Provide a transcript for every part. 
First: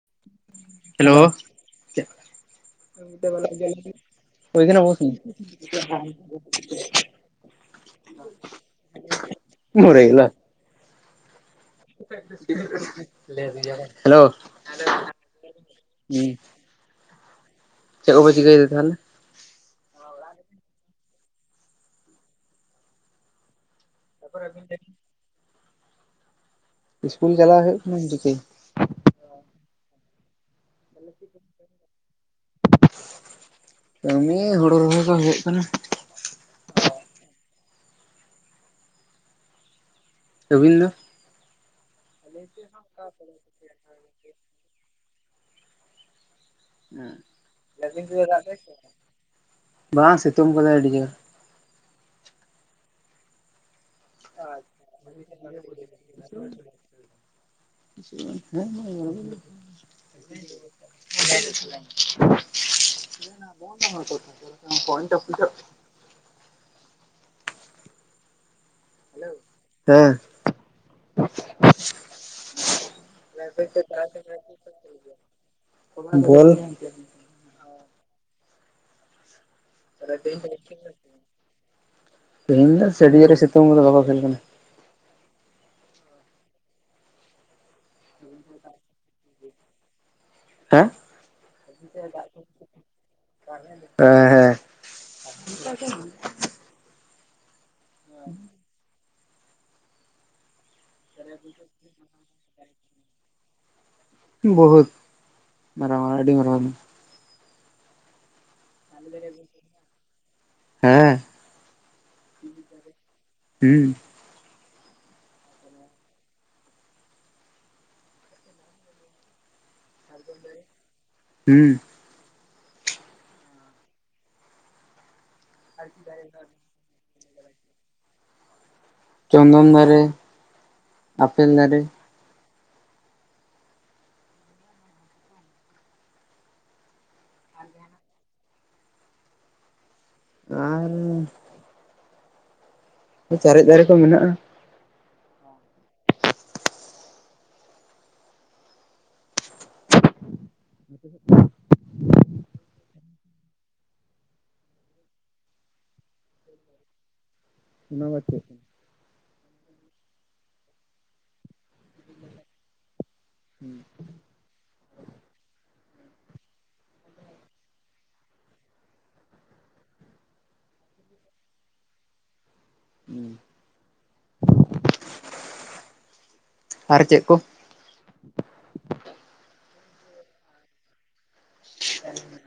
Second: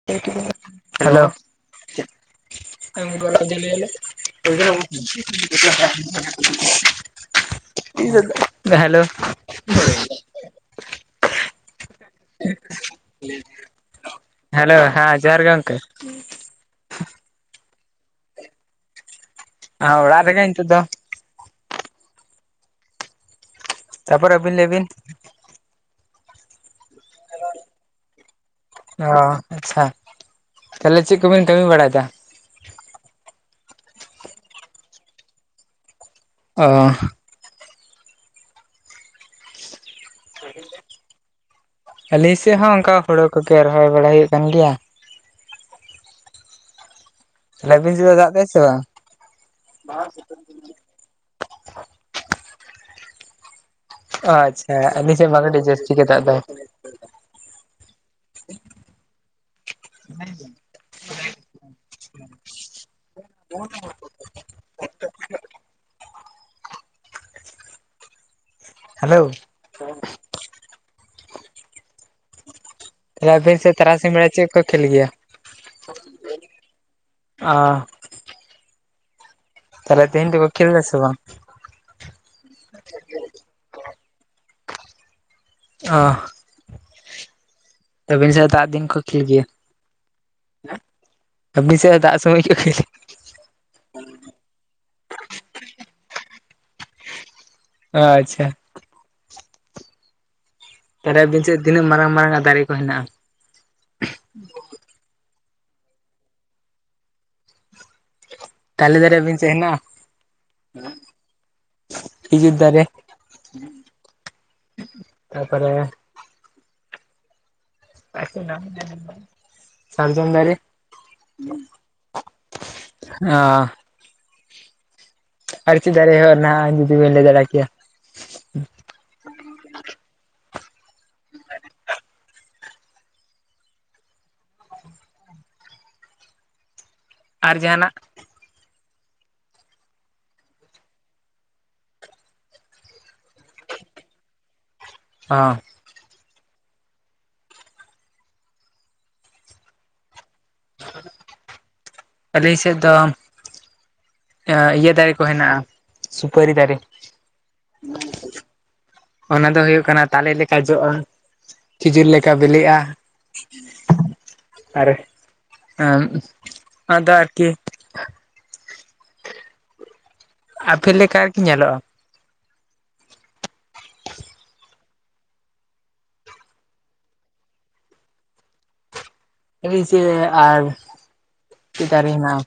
[inaudible] [unintelligible] [unintelligible] Hello [unintelligible] hello ᱦᱮᱸ ᱡᱚᱦᱟᱨ ᱜᱮ ᱜᱚᱝᱠᱮ [unintelligible] ᱪᱮᱫᱠᱚ ᱪᱤᱠᱟᱹᱣ ᱫᱟ ᱛᱟᱦᱚᱞᱮ [unintelligible] ᱨᱮᱜᱮ ᱱᱤᱛᱚᱜ ᱫᱚ ᱛᱟᱯᱚᱨ ᱟᱹᱵᱤᱱ ᱞᱟᱹᱭ ᱵᱤᱱ ᱤᱥᱠᱩᱞ ᱪᱟᱞᱟᱣ ᱦᱩᱭᱩᱜ ᱠᱟᱱᱟ ᱤᱧ ᱪᱤᱠᱤ ᱚ ᱟᱪᱪᱷᱟ ᱛᱟᱦᱞᱮ ᱪᱮᱫ ᱠᱚᱵᱤᱱ ᱠᱟᱹᱢᱤ ᱵᱟᱲᱟᱭᱮᱫᱟ ᱠᱟᱹᱢᱤ ᱦᱩᱲᱩ ᱨᱚᱦᱚᱭ ᱫᱚ ᱦᱩᱭᱩᱜ ᱠᱟᱱᱟ ᱚ [inaudible] ᱟᱹᱵᱤᱱ ᱫᱚ ᱟᱞᱮ [inaudible] ᱥᱮᱫ ᱦᱚᱸ ᱚᱱᱠᱟ ᱦᱳᱲᱳ ᱠᱚᱜᱮ ᱨᱚᱦᱚᱭ ᱵᱟᱲᱟ ᱦᱩᱭᱩᱜ ᱠᱟᱱ ᱜᱮᱭᱟ ᱛᱟᱦᱚᱞᱮ ᱟᱹᱵᱤᱱ ᱥᱮᱫ ᱫᱚ ᱫᱟᱜ ᱫᱟᱭ ᱥᱮ ᱵᱟᱝ [inaudible] ᱵᱟᱝ ᱥᱤᱛᱩᱝ ᱠᱟᱫᱟᱭ ᱟᱹᱰᱤ ᱡᱳᱨ ᱟᱪᱪᱷᱟ ᱟᱞᱮ ᱥᱮᱫ ᱢᱟ ᱟᱹᱰᱤ [inaudible] ᱡᱟᱹᱥᱛᱤ ᱜᱮ ᱫᱟᱜ ᱫᱟᱭ [inaudible] [unintelligible] ᱦᱮᱞᱳ ᱦᱮᱸ ᱛᱟᱦᱚᱞᱮ ᱟᱹᱵᱤᱱ ᱥᱮᱫ ᱛᱟᱨᱟᱥᱤᱧ ᱵᱮᱲᱟ ᱪᱮᱫ ᱠᱚ ᱠᱷᱮᱞ ᱜᱮᱭᱟ [inaudible] [inaudible] [inaudible] ᱛᱟᱦᱞᱮ ᱛᱮᱦᱮᱸᱧ ᱫᱚ ᱠᱚ ᱠᱷᱮᱞᱫᱟ ᱥᱮ ᱵᱟᱝ ᱛᱮᱦᱮᱧ ᱫᱚ ᱥᱮᱰᱤᱭᱟᱹ ᱨᱮ ᱥᱤᱛᱩᱝ ᱠᱟᱫᱟ ᱵᱟᱠᱚ ᱠᱷᱮᱞ ᱠᱟᱱᱟ ᱚ [inaudible] ᱟᱵᱤᱱ ᱥᱮ ᱦᱚ ᱫᱤᱱ ᱠᱚ ᱠᱷᱮᱞ ᱜᱮ ᱦᱮᱸ [unintelligible] ᱟᱵᱤᱱ ᱥᱮ [unintelligible] ᱥᱚᱢᱚᱭ ᱠᱚ ᱠᱷᱮᱞ [unintelligible] [unintelligible] ᱟᱪᱪᱷᱟ [unintelligible] ᱵᱤᱱ ᱥᱮᱫ ᱛᱤᱱᱟᱹᱜ ᱢᱟᱨᱟᱝ ᱢᱟᱨᱟᱝᱜ ᱫᱟᱨᱮ ᱠᱚ ᱦᱮᱱᱟᱜᱼᱟ ᱵᱚᱦᱩᱛ ᱢᱟᱨᱟᱣ ᱢᱟᱨᱟᱣ ᱟᱹᱰᱤ ᱢᱟᱨᱟᱣ ᱛᱟᱞᱮ ᱫᱟᱨ ᱟᱵᱤᱱ ᱥᱮᱜ ᱦᱮᱱᱟᱜᱼᱟ ᱦᱮᱸ ᱠᱷᱤᱡᱩᱨ ᱫᱟᱨᱮ ᱦᱩᱸ ᱛᱟᱨᱯᱚᱨᱮ [inaudible] [unintelligible] ᱥᱟᱨᱡᱚᱢ ᱫᱟᱨᱮ ᱦᱩᱸ [unintelligible] ᱟᱨ ᱪᱤᱨ ᱫᱟᱨᱮ ᱱᱟᱜᱼᱟ ᱡᱩᱫᱤ ᱵᱮᱱ ᱞᱟ. ᱭ ᱫᱟᱲᱟᱠᱮᱭᱟ ᱪᱚᱱᱫᱚᱱ ᱫᱟᱨᱮ ᱟᱯᱮᱞ ᱫᱟᱨᱮ᱾ ᱟᱨ ᱡᱟᱦᱟᱸᱱᱟᱜ? ᱟᱨ ᱪᱟᱨᱮᱡ ᱫᱟᱨᱮ ᱠᱚ ᱢᱮᱱᱟᱜᱼᱟ᱾ [inaudible] ᱢ [inaudible] ᱟᱞᱤᱧ ᱥᱮᱫ ᱫᱚ ᱤᱭᱟᱹ ᱫᱟᱨᱮ ᱠᱚ ᱦᱮᱱᱟᱜᱼᱟ ᱥᱩᱯᱟᱹᱨᱤ ᱫᱟᱨᱮ [unintelligible] ᱚᱱᱟ ᱫᱚ ᱦᱩᱭᱩᱜ ᱠᱟᱱᱟ ᱛᱟᱞᱮ ᱞᱮᱠᱟ ᱡᱚᱜᱼᱟ ᱠᱷᱤᱡᱩᱨ ᱞᱮᱠᱟ ᱵᱤᱞᱤᱜᱼᱟ ᱟᱨ [unintelligible] ᱟᱫᱚ ᱟᱨᱠᱤ ᱟᱯᱮᱞ ᱞᱮᱠᱟ ᱟᱨ ᱠᱤ ᱧᱮᱞᱚᱜᱼᱟ ᱟᱨ ᱪᱮᱫ ᱠᱚ ᱪᱟᱨ ᱪᱮᱛ ᱫᱟᱨᱮ ᱦᱮᱱᱟᱜᱼᱟ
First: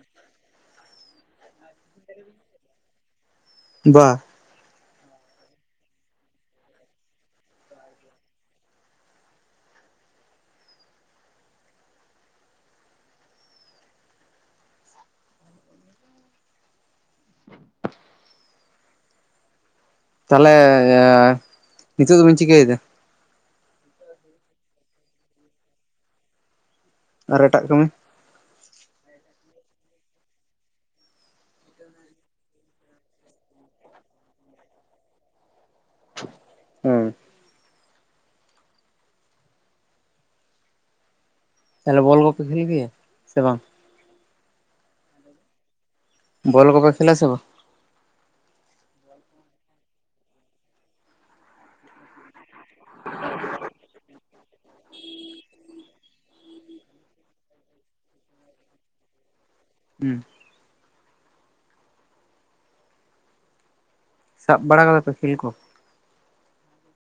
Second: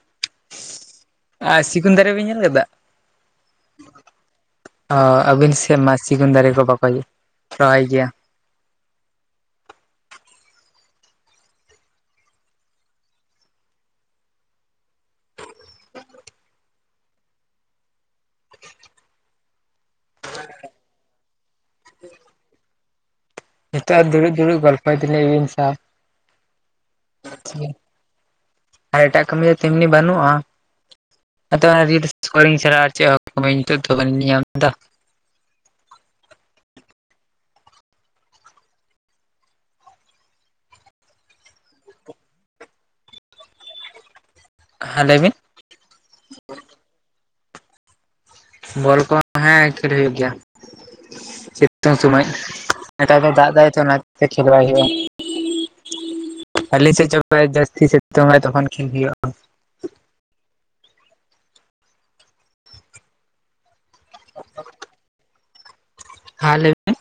ᱟᱨ ᱥᱤᱜᱩᱱ ᱫᱟᱨᱮ ᱵᱤᱱ ᱧᱮᱞ ᱠᱟᱫᱟ? ᱵᱟ ᱟᱹᱵᱤᱱ ᱥᱮᱫ ᱢᱟ [inaudible] ᱥᱤᱜᱩᱱ ᱫᱟᱨᱮ ᱠᱚ ᱵᱟᱠᱚ ᱨᱚᱦᱚᱭ ᱜᱮᱭᱟ [unintelligible] ᱛᱟᱦᱚᱞᱮ ᱱᱤᱛᱳᱜ ᱫᱚ ᱵᱤᱱ ᱪᱤᱠᱟᱹᱭᱮᱫᱟ ᱱᱤᱛᱚᱜ ᱟᱨ ᱫᱩᱲᱩᱵ ᱫᱩᱲᱩᱵ ᱜᱚᱞᱯᱚᱭ ᱫᱟᱞᱤᱧ [inaudible] ᱟᱵᱤᱱ ᱥᱟᱶ᱾ ᱟᱨ ᱮᱴᱟᱜ ᱠᱟᱹᱢᱤ? ᱟᱨ ᱮᱴᱟᱜ ᱠᱟᱹᱢᱤ ᱫᱚ ᱛᱮᱢᱱᱤ ᱵᱟᱹᱱᱩᱜᱼᱟ᱾ [inaudible] ᱦᱮᱸ ᱛᱟᱦᱚᱞᱮ ᱵᱚᱞ ᱠᱚᱯᱮ ᱠᱷᱮᱞ ᱜᱤᱭᱟ, ᱥᱮ ᱵᱟᱝ? ᱦᱟᱸ ᱞᱟᱹᱭ ᱵᱤᱱ᱾ ᱵᱚᱞ ᱠᱚᱯᱮ ᱠᱷᱮᱞᱟ ᱥᱮᱵᱟ? ᱵᱚᱞ ᱠᱚᱦᱚᱸ ᱦᱮᱸ ᱠᱷᱮᱞ ᱦᱩᱭᱩᱜ ᱜᱮᱭᱟ ᱥᱤᱛᱩᱝ ᱥᱩᱢᱟᱹᱭ᱾ ᱱᱮᱛᱟᱨ ᱫᱚ ᱫᱟᱜ ᱮᱫᱟᱭ ᱛᱚ ᱚᱱᱟᱛᱮ ᱠᱷᱮᱞ ᱵᱟᱭ ᱦᱩᱭᱩᱜ-ᱟ᱾ ᱟᱞᱮ ᱥᱮᱜ ᱪᱟ ᱡᱟᱹᱥᱛᱤ ᱥᱤᱛᱩᱝᱟᱭ ᱛᱚᱠᱷᱚᱱ ᱠᱷᱮᱞ ᱦᱩᱭᱩᱜ-ᱟ᱾ ᱦᱩᱸ᱾ ᱥᱟᱵ ᱵᱟᱲᱟ ᱠᱟᱫᱟ ᱯᱮ ᱠᱷᱮᱞ ᱠᱚ? ᱦᱟᱸ ᱞᱟᱹᱭ ᱢᱮ?